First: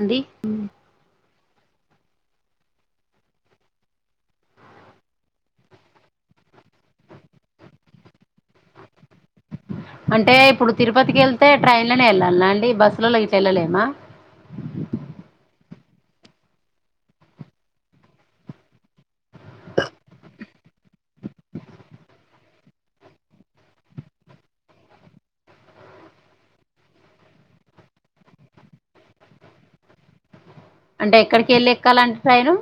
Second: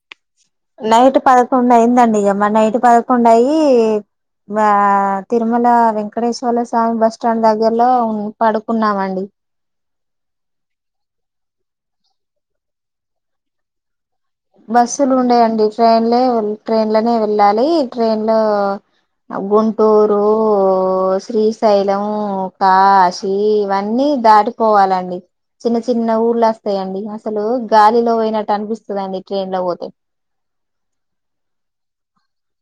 అండి నైట్ పదకొండు అయిందండికమా నైట్ పదకొండు అయిి ఆ తిరుమల వెంకటేశ్వర్ల స్వామి బస్ స్టాండ్ దగ్గరలో ఉ పడుకున్నామండి అంటే ఇప్పుడు తిరుపతికి వెళ్తే ట్రైన్ లోనే వెళ్ళాలినా అండి బస్సులో వెళ్ళలేమా బస్సులు ఉండయండి ట్రైన్లే ట్రైన్లనే వెళ్ళాలి ట్రైన్ లో గుంటూరు శ్రీశైలం కాశీ ఇవన్నీ దాటిపోవాలండి చిన్న చిన్న ఊర్లు వస్తాయండి అసలు గాలిలో పోయినట్టు అనిపిస్తుందిండి ట్రెన్ లో పోతే అంటే ఎక్కడికి వెళ్ళి ఎక్కాలంటే సైను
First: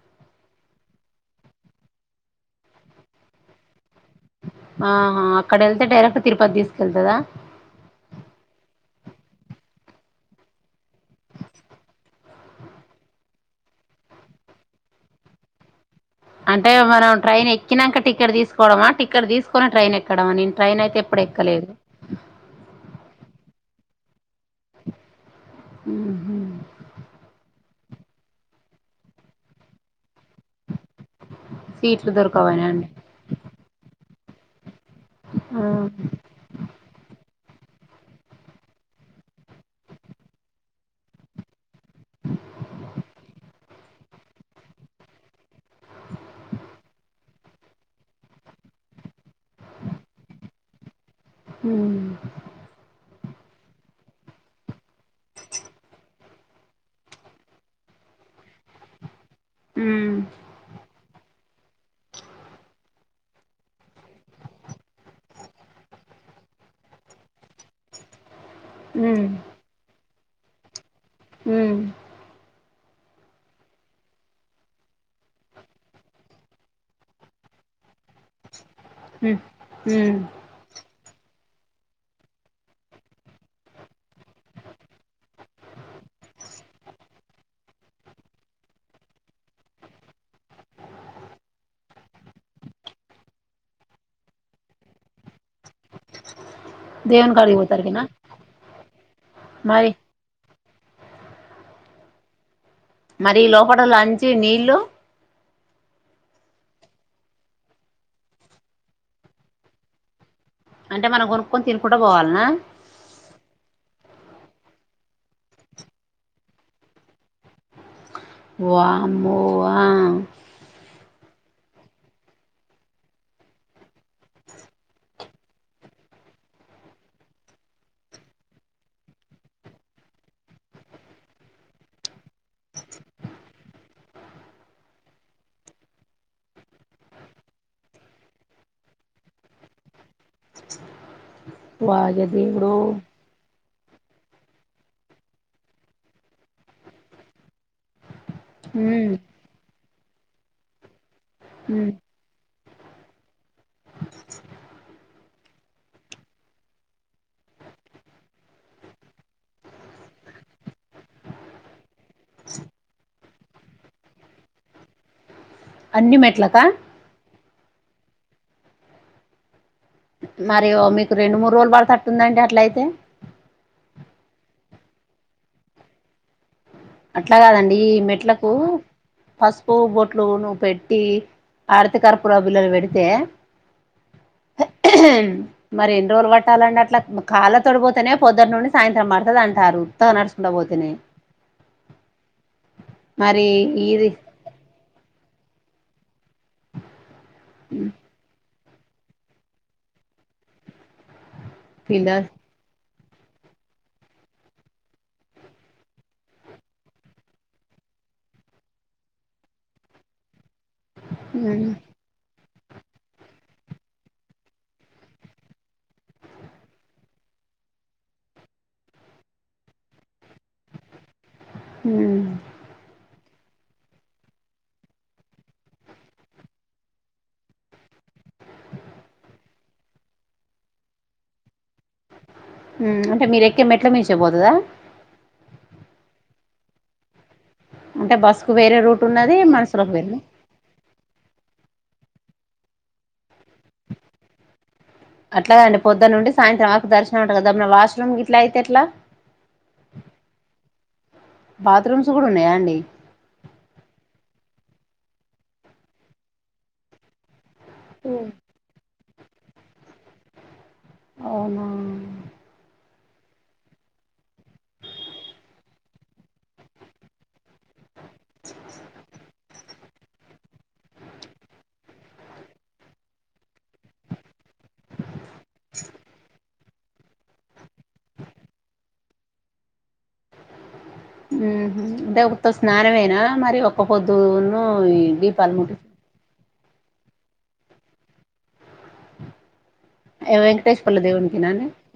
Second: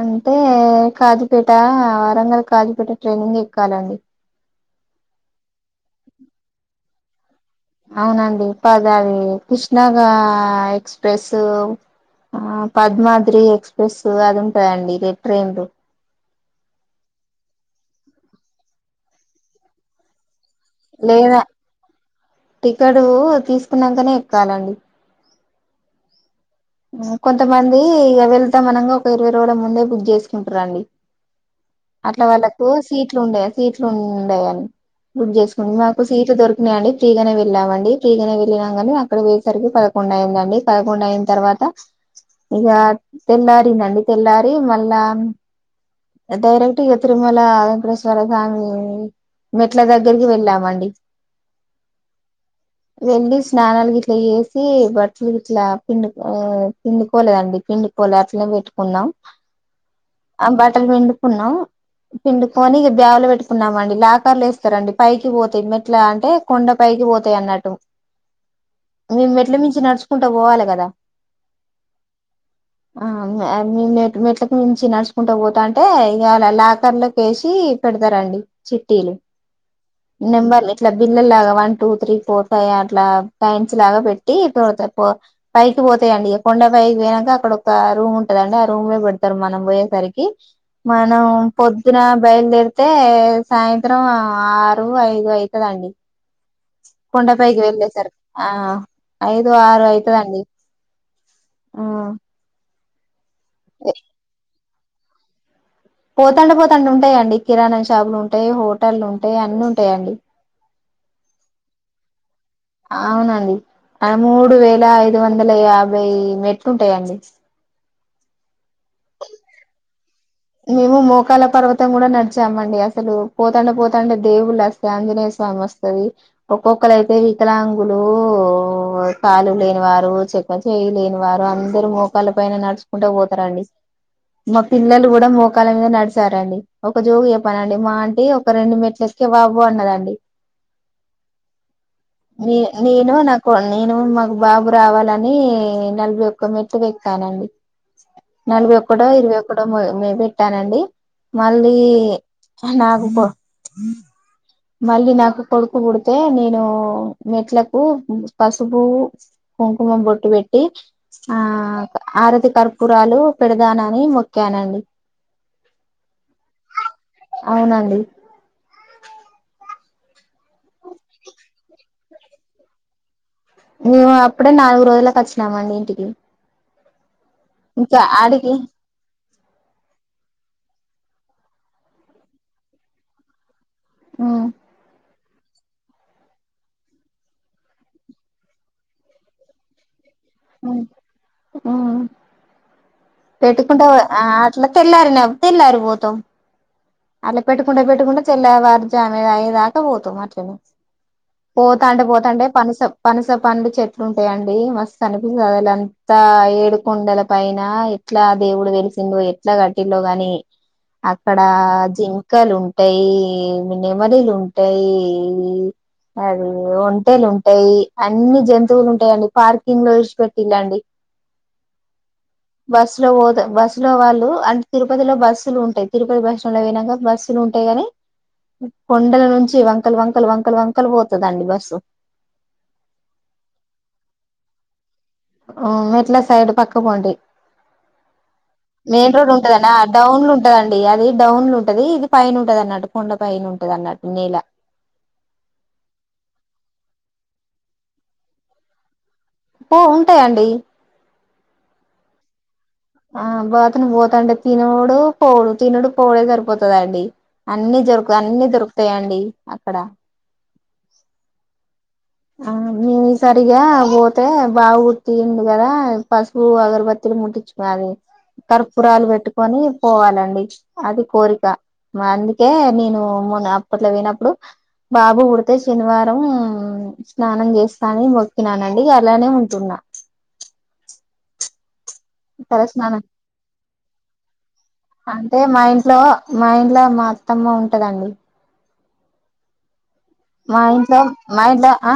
అంటే కాజపేట వరంగల్ కాజుపేట ట్రైనింగ్ ఎక్కాలండి ఆహా అక్కడ వెళ్తే డైరెక్ట్ తిరుపతి తీసుకెళ్తుదా అవునండి పదవి కృష్ణాగా ఎక్స్ప్రెస్ ఆ పద్మాద్రి ఎక్స్ప్రెస్ అది ఉంటాయంండిే ట్రైన్లు అంటే మనం ట్రైన్ ఎక్కినాక టికెట్ తీసుకోవడమా టిక్కెట్ తీసుకుొని ట్రైన్ ఎక్కడమా ట్రైన్ అయితే ఎప్పుడు లేదా ఎక్కలేదు టికెట్ తీసుకున్నాకనే ఎక్కాలండి ఉ కొంతమంది ఇక వెళ్తాంనగా ఒక ఇరవై రోజుల ముందే బుక్ చేసు తీంటారండి సీట్లు అట్లా దొరకవనా వాళ్ళకు అండి సీట్లు ఉండయా సీట్లు ఉండయాని గుడ్ ఆ, చేసుండి మాకు సీట్లు దొరికినాయియండి ఫ్రీగానే వెళ్ళామండి పీగనే వెళ్ళాం కాని అక్కడ వయేసరికి పదకొడు అయిందం పదకొండు అయిన తర్వాత ఇక తెల్లారిందండి తెల్లారి మళ్ళా డైరెక్ట్ మల్ అ్రేశ్వరా కాం మెట్ల దగ్గరికి వెళ్ళామండి హ్మ్మ్ వెళ్ళలి స్నానాల గ ఇట్లా చేసి బట్టలు గిట్ల పిండు ఆ పిండికోలేదండి పిండిపోలే అట్నే పెట్టుకున్నాం ఉమ్, ఆ బాట్టలు పిండుకున్నాం పిండుకని ఇక బ్యావలో పెట్టి పెట్టుకున్నామండి లాకార్లు వేస్తారంండి పైకి పోతాయి మెట్లా అంటే కొండ పైకి పోతాయి అన్నట్టు మేము ఎట్ల మించి నడుచుకుంటా పోవాలి కదా హ ఆ మెట్ మెట్లకి మించి నడుచుకుంటా పోతా అంటే ఇవాళ లాకర్ లోకి వేసి పెడతారండి చిట్టీలు ఉమ్. నెంబర్ ఇట్లా బిల్ల లాగా one two three four five అట్లా ప్యాంట్స్ లాగా పెట్టి పైకి పోతాయంండిక కొండ పైకి పోయినాక అక్కడ ఒక రూమ్ ఉంటదండి ఆ రూమ్ లో పెడతారు మనం పోయేసరికి మనం పొద్దున బయలుదేరితే సాయంత్రం ఆరు ఐదు అయితు కద అండి దేవుని కాడికి కొండపైైకి వెళ్ళే పోతారుకినా సారు ఆ ఐదు ఆరు మరి అయితుదండి ఆ మరి లోపట నీళ్లు లంచ్ పోతాండ పోతాంటే ఉంటాయిండి కిరాణా షాపులు ఉంటాయి హోటళ్ల్లు ఉంటాయి అన్నిీ ఉంటాయిడి అంటే మనం కొనుక్కకుొని తికుండా పోవాలినా అవునండి మూడు వేల ఐదు వందల యాభై మెట్లుంటాయంండి వామ్మో ఆ మేము మోకాల పర్వతం కూడా నడిచామండి అసలు పోతాండే పోతాండే దేవుళ్ళు వస్తాయి ఆంజనేయ స్వామి వస్తది ఒక్కొక్కరుయితే వికలాంగులు తలు లేనివారు చెక్క చె్య లేనివారు అందరుూ మోకాల పైన నడుచుకుంటూ పోతారండి అ మా పిల్లలు కూడా మోకాల మీద నడిచారండి ఒక జోగు చెయప్పనండి మా ఆంటంటి ఒక రెండు మెట్లుల అబో అన్నదండి వాయ న దేవుడో నేను నాకు నేను మాకు బాబు రావాలని నలభై ఒక్క మెట్లు ఎక్కానండి నలభైఒక్కటో ఉమ్ ఇరవైఒక్కటో మే పెట్టానండి మళ్ళీ ఉమ్ హానాగుబో మళ్ళీ నాకు కొడుకు బుడితే నేను మెట్లకు హ్మ్ పసుపు కుంకు మ్ బొట్టు పెట్టి ఆ ఆరతి కర్పూరాలు పెడదానని మొక్యానండి అన్నీ మెట్ల కా అవునండి మరి ఓ మీకు రెండు మూడు రోజులు పడతట్టుందండి అట్లయితే మేము అప్పుడే నాలుగు రోజులకి వచ్చినామండి ఇంటికి అట్ల కాదండి ఈ ఇంకా మెట్లకు ఆడికి పసుపు బొట్లు నువ్వు పెట్ ట్టి ఆరతి కర్పూర బిళ్ళలు బెడితే మ్మ్ [unintelligible] మరి ఎన్ని రోజులు పట్టాలండి అట్లా కాళ్ళ తోటిపోతనే పొద్దుటి నుండి సాయంత్రం పడతాది అంటారు ఉత్తగ నడుస్కుంట పోతెన పెట్టుకుంట ఇది ఆ అట్లా తెల్లారిన తెల్లారి పోతాం అట్లా పెట్టుకుంట పెట్టుకుంట తెల్ల వారుజామె అయ్యేదాకా పోతం అట్లనే పోతాంటే పిల్లర్ పోతాంటే పనిసం పనస పండు చెట్లు ఉంటాయండి మస్తనిపిస్తుంది అదిలంతా ఏడుకొండల పైన ఎట్లా దేవుడు వెలిసిండో ఎట్లా కట్టిల్లో గాని అక్కడ ఉమ్ క్కలు ఉంటయ్ నెమలిలు ఉంటయ్ అది ఒంటెలు ఉంటయ్ అన్ని జంతువులు ఉంటాయిండి పార్కింగ్ లో చసి పెట్ ఇలండి ఉమ్ బస్ లో బో బస్సులో వాళ్ళు అంటే తిరుపతిలో బస్సులు ఉంటాయి తిరుపతి బస్స్టాండ్‌లో పోయినాక బస్సులు ఉంటాయ్ కాని కొండల నుంచి వంకలు వంకలు వంకలు వంకలు పోతదండి బస్సు హ్మ్ అంటే మీరెక్కే మెట్ల మించే పోతదా ఓ మెట్ల సైడ్ పక్క పోండి అంటే బస్సుకు వేరే రూట్ మెయిన్ రోడ్ ఉన్నది ఉంటదన్న మనుషులకు వేరే డౌన్లు ఉంటదండి అది డౌన్లు ఉంట ది ఇది పైన ఉంటదన్నట్టు కొండ పైన ఉంటది అన్నట్టు నేల అట్లగాదండి పొద్దున్న నుండి సాయంత్రం ఆకు దర్శనం [unintelligible] వాష్రుూమ్ గిట్లా అయితే ఎట్లా పో ఉంటాయండి బాత్రూమ్స్ గూడా ఉన్నయా అండి ఆ బాత్రూమ్ పోతంటే తినుడు పోవుడు తినుడు పోవుడే సరిపోతాయండి అన్ని జరుకు అన్ని దొరుకుతాయండి అక్కడ అవ్నా హ్మ్ సరిగా బోతే బాగు గుర్తింది కదా పసుపు అగరబత్తీలు ముట్టించు కర్పూరాలు పెట్టుకొని పోవాలండి అది కోరిక కే నేను మొన్న హాస్పిటల్ కీ పొయినప్పుడు బాబు పడితే శనివారం స్నానం చేస్తానే మొక్కినానండి ఇగ అలానే ఉంటున్నా మ్మ్ దేఉత్త తలస్నానం స్నానమేనా మరి ఒక్క పొద్దును అంటే దీపాలు మా ముట్టి ఇంట్లో మా ఇంట్ల మా అత్తమ్మ ఉంటదండి ఏ మా వెంకటేశ్వర్ల ఇంట్లో మా దేవునికినా అండి ఇంట్లో ఆ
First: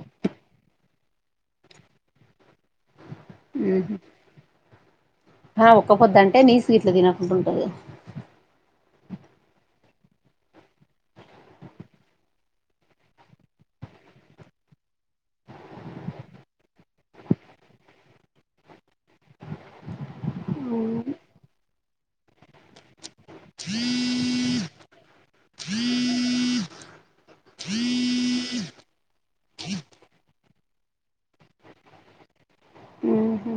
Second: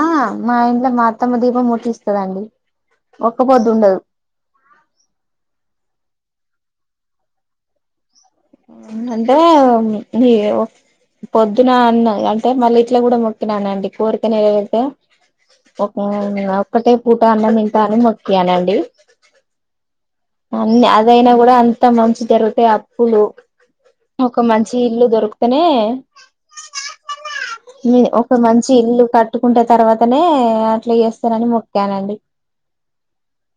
మా ఇంట్లో మా అత్తమ్మ దీపం ముట్టిస్తదండి ఒక్క పొద్దుండదు హా ఒక్కపోద్దంటే నీసీ గిట్లా తినకుండుంటది మ్ అంటే ఏవో పొద్దున అన్న అంటే మళ్ళీ ఇట్ల కూడా మొక్కినానండి కోరిక నెరవేరితే ఒకే ఒక్కటే పూట అన్నం తింటా అన మొక్కియా నండి హ్మ్ అదయినా కూడా అంత మంచి జరుగుతే అప్పులు ఒక మంచి ఇల్లు దొరుకుతనే మీ ఒక మంచి ఇల్లు కట్ కట్టుకుంటే తర్వాతనే అట్ల జేస్తనని మొక్కానండి మ్మ్ హా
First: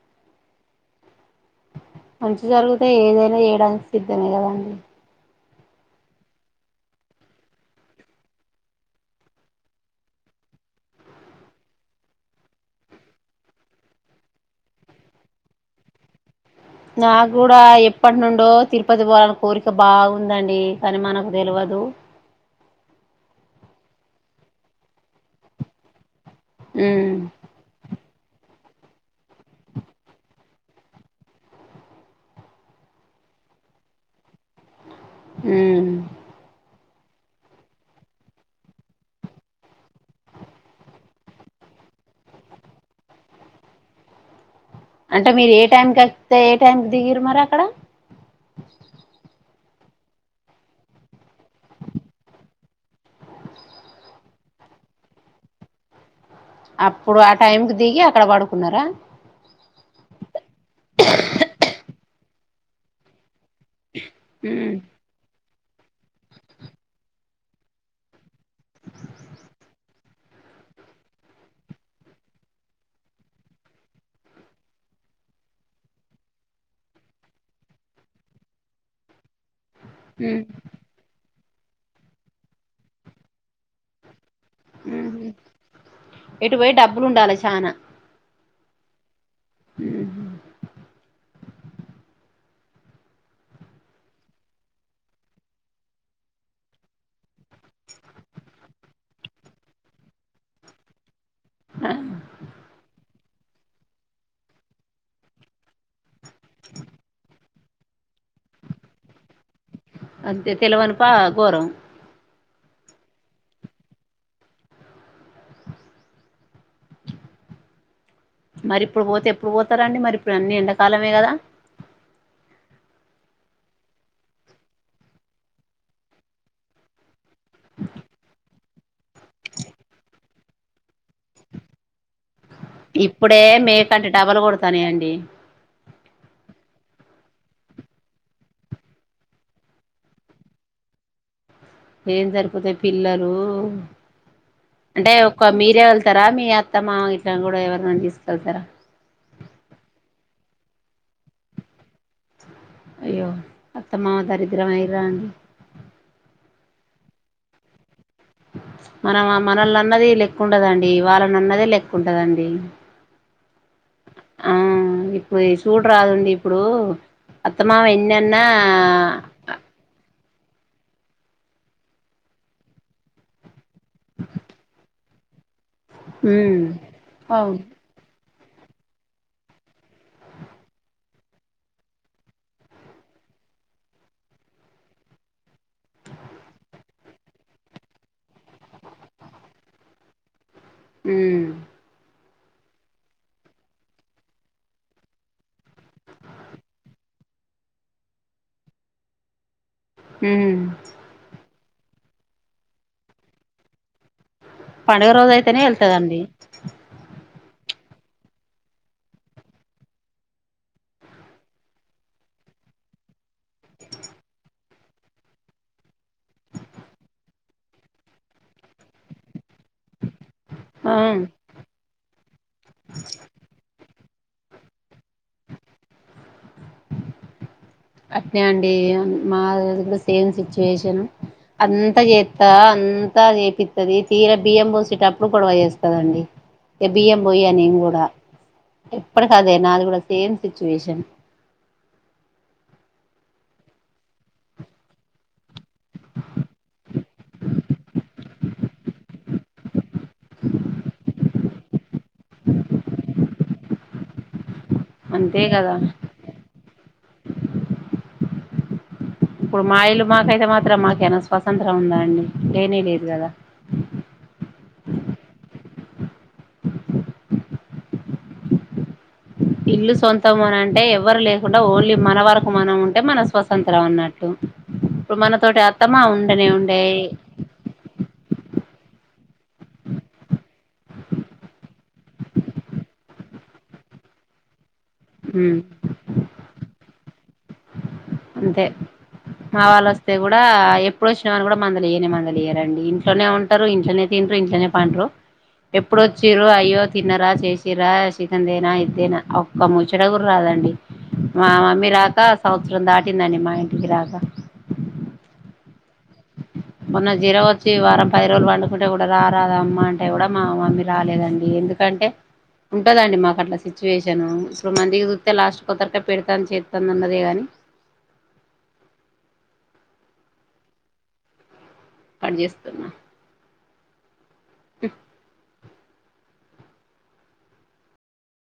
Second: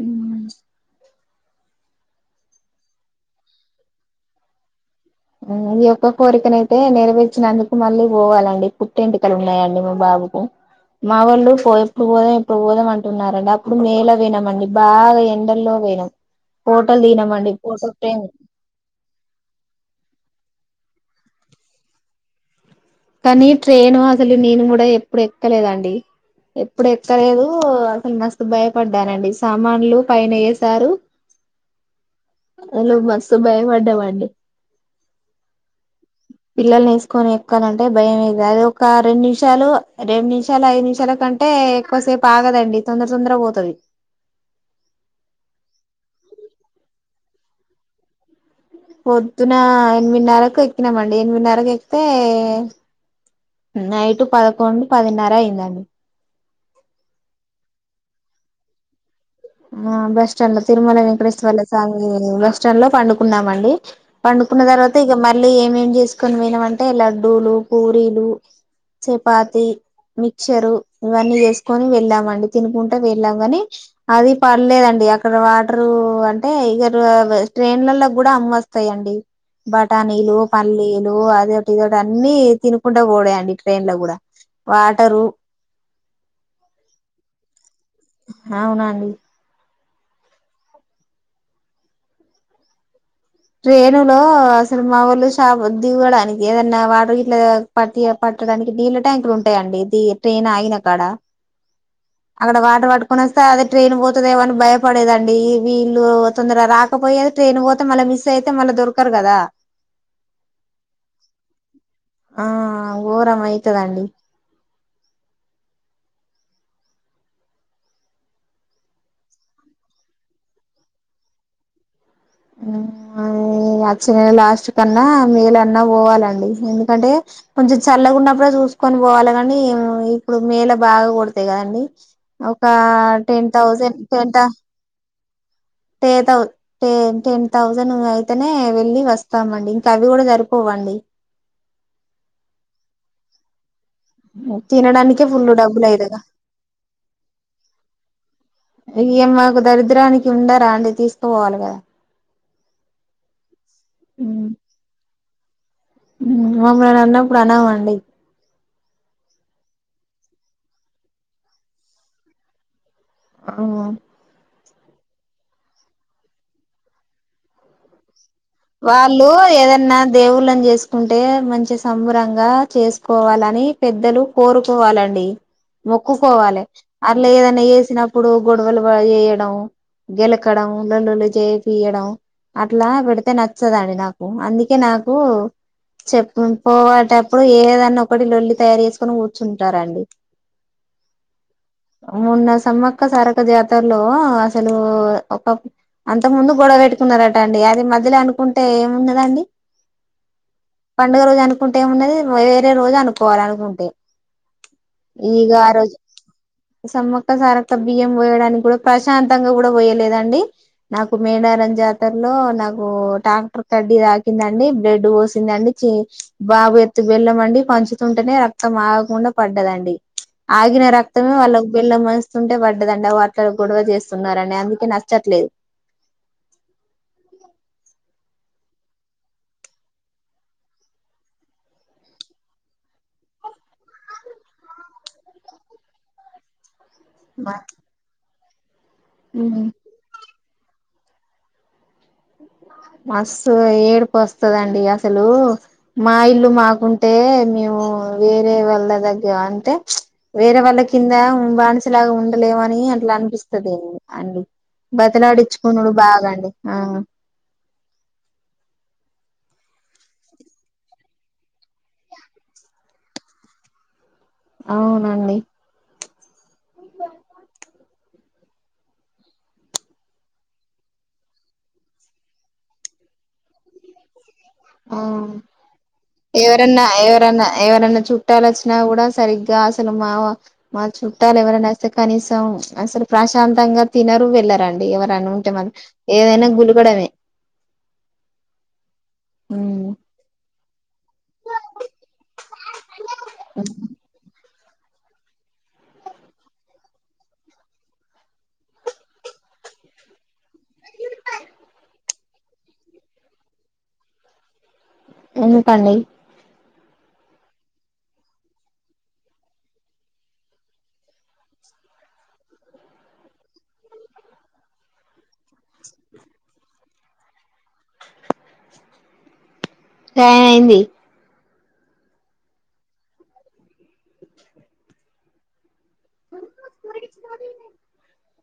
ఉన మంచి జరిగితే ఏదైనా చేయడానికి సిద్ధమే కదాండి ఈ ఒక్క కోరికనయితే నెరవేర్చినందుకు మళ్ళీ పోవాలండి పుట్టెంట్రుకలు ఉన్నాయండి మా బాబు పో మా వాళ్ళు పో ఎప్పుడు పోదాం ఇప్పుడు పోదాం అంటున్నారండి అప్పుడు మే లో పోయినామ్ అండి బాగా ఎండల్లో పోయినాం ఫోటోలు నాకు దిగినమండి కూడా ఫోటో ఎప్పటి ఫ్రేమ్ నుండో తిరుపతి పోవాలని కోరిక బాగుంది ఉందండి అది మనకు తెలవదు కానీ ట్రైన్ అసలు నేను కూడా ఎప్పుడు ఎక్కలేదండి ఎప్పుడు ఉమ్ ఎక్కలేదు మస్త్ భయపడ్డానండి సామాన్లు పైన ఏసారు నిను మస్తు భయపడ్డానండి ఉమ్ పిల్లలని ఏసుకొని అంటే భయం అది ఒక రెండు నిమిషాలే రెండు నిమిషాలు ఐదు నిమిషాల కంటే ఎక్కువసేపు ఆగదు ఉనాండీ తొందర తొందర గా పోతాది అంటే మీరు ఏ టైం ఎక్కితే ఏ టైం కి దిగిరు మరి అక్కడ పొద్దున ఎనిమిదిన్నరకు ఎక్కినామండి ఎనిమిదిన్నరకు ఎక్కితే నైట్ పదకొండు పదిన్నర అయిందండి అప్పుడు ఆ టైంకి దిగి అక్కడ పడుకున్నారా ఆ బస్ స్టాండ్ లో తిరుమల వేంకటేశ్వర స్వామి బస్ స్టాండ్ లో పండుకున్నాం అండి పండుకున్న ఉమ్ తర్వాత ఇక మళ్ళీ ఏమ్ ఏమ్ చేసుకొని పొయినాం అంటే లడ్ లడ్డులు పూరీలు చపాతి మిక్చరు ఇవన్నీ చేసుకని వెళ్ళామండి తినుకుంట వెళ్ళాం కాని అది పర్లేదండి అక్కడ వాటరు అంటే ఇగరు ట్రైన్లలో కూడా అమ్మ వస్తాయండి బఠానీలు ఉమ్ పల్లీలు అదే ఇదోటి అన్ని తినుకుంటా పోవుడే అండి ట్రైన్ లో కూడా మ్మ్ వాటరు ఇటుపొయి డబ్బులు ఉండాలే చానా అవునండి ఉహు ట్రేను లో అసలు మా ఊర్లో షా దువ్వడానికి ఏదన్నా వాటర్ గిట్ల పట్టి పట్ నీళ్ళ ట్యాంకులు ఉంటాయిడి ట్రైన్ అగినాక అడ అక్కడ వాటర్ పట్టు కొనస్తే అది ట్రైన్ పోతుదేమని భయపడేదండి వీళ్ళు తొందర రాకపోయిది ట్రైన్ పోతే మళ్ళీ మిస్ అయితే మళ్ళా దొరకారు కదా అంతే తెలవనిపా ఘోరం ఆ ఘోరం అయితాదండి మరి ఇప్పుడు పోతే ఎప్పుడు పోతారండి మరి ఇప్పుడు అన్ని ఎండాకాలమే కదా అ మార్చి నెల లాస్ట్ కన్నా మే లో అన్నా పోవాలండి ఎందుకంటే కొంచెం చల్లగ ఉన్నప్పుడే చూసుకొని పోవాలి కానీ ఇప్పుడు మే లో బాగా కొడతాయి కదండీ ఒక ఇప్పుడే టెన్ థౌసండ్ మేకంటే డబల్ టెన్త్ కొడతానయండి టె థౌ టెన్ థౌసండ్ అయితేనే వెళ్ళి వస్తామండి ఇంకా అవి కూడా సరిపోవ్వండి ఏం సరిపోతాయి పిల్లలు అంటే తినడానికే ఒక్క ఫుల్ మీరే డబ్బులు అయితగా వెళ్తారా మీ అత్తమ్మ ఇట్లా కూడా ఎవరినన్న తీసుకెళ్తారా ఇది మాకు దరిద్రానికి ఉండరా అండి తీసుకుపోవాలి కదా అయ్యో అత్తమామ దారిద్రం అయిండ్రా అండి ఆమె నన్ను అన్నప్పుడు అనమండి మనం మనల్ని అన్నది లెక్క ఉండదండి వాళ్ళని అన్నదే లెక్క ఉంటదండి అవున ఆ ఇప్పుడు సూడ రాదండి ఇప్పుడు అత్తమామ ఎన్ని వాళ్ళు ఏదన్నా దేవు లం చేసుకుంటే మంచి సంభ్రంగా చేసుకోవాలని పెద్దలు కోరుకోవాలండి ఉమ్ మొక్కుకోవాలి అట్లా అవును ఏదైన్నా వసినప్పుడు గొడవలు వయడం గెలకడం లల్లులు చేయి పయడం అట్లా పెడు అయితే నచ్చదండి నాకు అందుకే నాకు చెప్ప పోవటప్పుడు ఏదన్నా ఒకటి లొల్లి తయారు చేసుకొని కూర్చుంటారంండి అ మూన్న సమ్మక్క సారక జాతలో అసలు ఒక అంత ముందు గొడవ పెట్టుకున్నారట అండి అది మధ్య అనుకుంటే ఏముందిదాండి హ అనుకుంటే ఉన్నది వేరే రోజు అనుకోవాల అనుకుంటే పండుగ రోజు ఈగ అయితేనే ఆ రజు వెళ్తదండి సమ్మ క్కసారక్క బియ్యం పోయడానికి కూడా ప్రశాంతంగా కూడా పోయలేదండి నాకు మేడారం జాతరలో నాకు ఓ డాక్టర్ కడ్డి దాకిందండి బ్లెడ్ పోసిందండి బాబు ఎత్తు బెల్లంమండి పంచుతుంటేనే రక్తం ఆకుండా పడ్డదండి ఆగిన ఆ రక్తమే వాళ్ళ బిళ్ళ మంచుస్తుంటే పడ్డదండి ఆ వాట్ల గొడవ చేస్త స్తున్నని అందుకే నచ్చట్లేదు అట్ే అండి మా సేమ్ సిచ్యువేషన్ అంతా చేస్తా అంతా చేపిస్తది తీర బియ్యం పోసేటప్పుడు గొడవ చేస్తాదండి ఎ బిఏం పోయ్య న కూడా ఎప్పుడు కాదే మ్మ్ నా అది కూడా సే సిచుయషన్ మస్ ఏడిపు వస్తదండి అసలు మా ఇల్లు మాకుంటే మ వేరే వాళ్ళ దగ్గ అంటే వేరే వాళ్ళ కింద బానిసలాగా ఉండలేమని అట్లా అనిపిస్తుంది అం అంతే కదా బతిలాడిచ్చుకున్నాడు బాగాండి ఆ ఇప్పుడు మా ఇల్లు మాకైతే మాత్రం మాకే స్వతంత్రం ఉందా అండి లేనే లేదు కదా అవునండి ఇల్లు సొంతం అని అంటే ఎవరు లేకుండా ఓన్లీ మన వరకు మనం ఉంటే మన స్వతంత్రం అన్నట్టు ఆ ఇప్పుడు మనతోటి అత్తమ్మ ఉండనే ఉండే ఎవరన్నా ఎవరన్నా ఎవరన్నా చుట్టాల కూడా సరిగగా అసలు మా మా చుట్టాలు ఎవరైనా వస్తే కనీసం అసలు ప్రశాంత ంగా తినరు వెళ్ళారంండి ఎవరు అని ఉంటే ఉమ్ మన ఏదైనా గులుకడమే అంతే మా వాళ్ళ వస్తే కూడా ఇప్పుడు వచ్చిన వాని కూడా మందలు ఇయనే మందలు ఇయ్యారంండి ఇంట్లోనే ఉంటారు ఇంట్లోనే తింటరు ఇంట్నే పంటరు ఎప్పుడుొచ్చిరు అయ్యో తిన్నరా చేసిరా సిికందేనా ఇద్దేనా ఒక్క ముచ్చడగురు రాద ం మా మమ్మీ రాక సంవత్సరం దాటిందండి మా ఇంటికి రాక కండడి మొన్న జీర వచ్చి వారం పది రోజులు వండుకుంటే కూడా రారదామ్మ అంటే కూడా మా మమ్మీ రాలేదండి ఎందుకంటే ఉంటదండి మాకు అట్లా సిచ్యువేషన్ ఇడు మందికి అ లాస్ట్ కొతరగా పెడతాను చేస్తుంది ఉన్నదే గాని ట అయింది పడి చేేస్తున్నా ఆ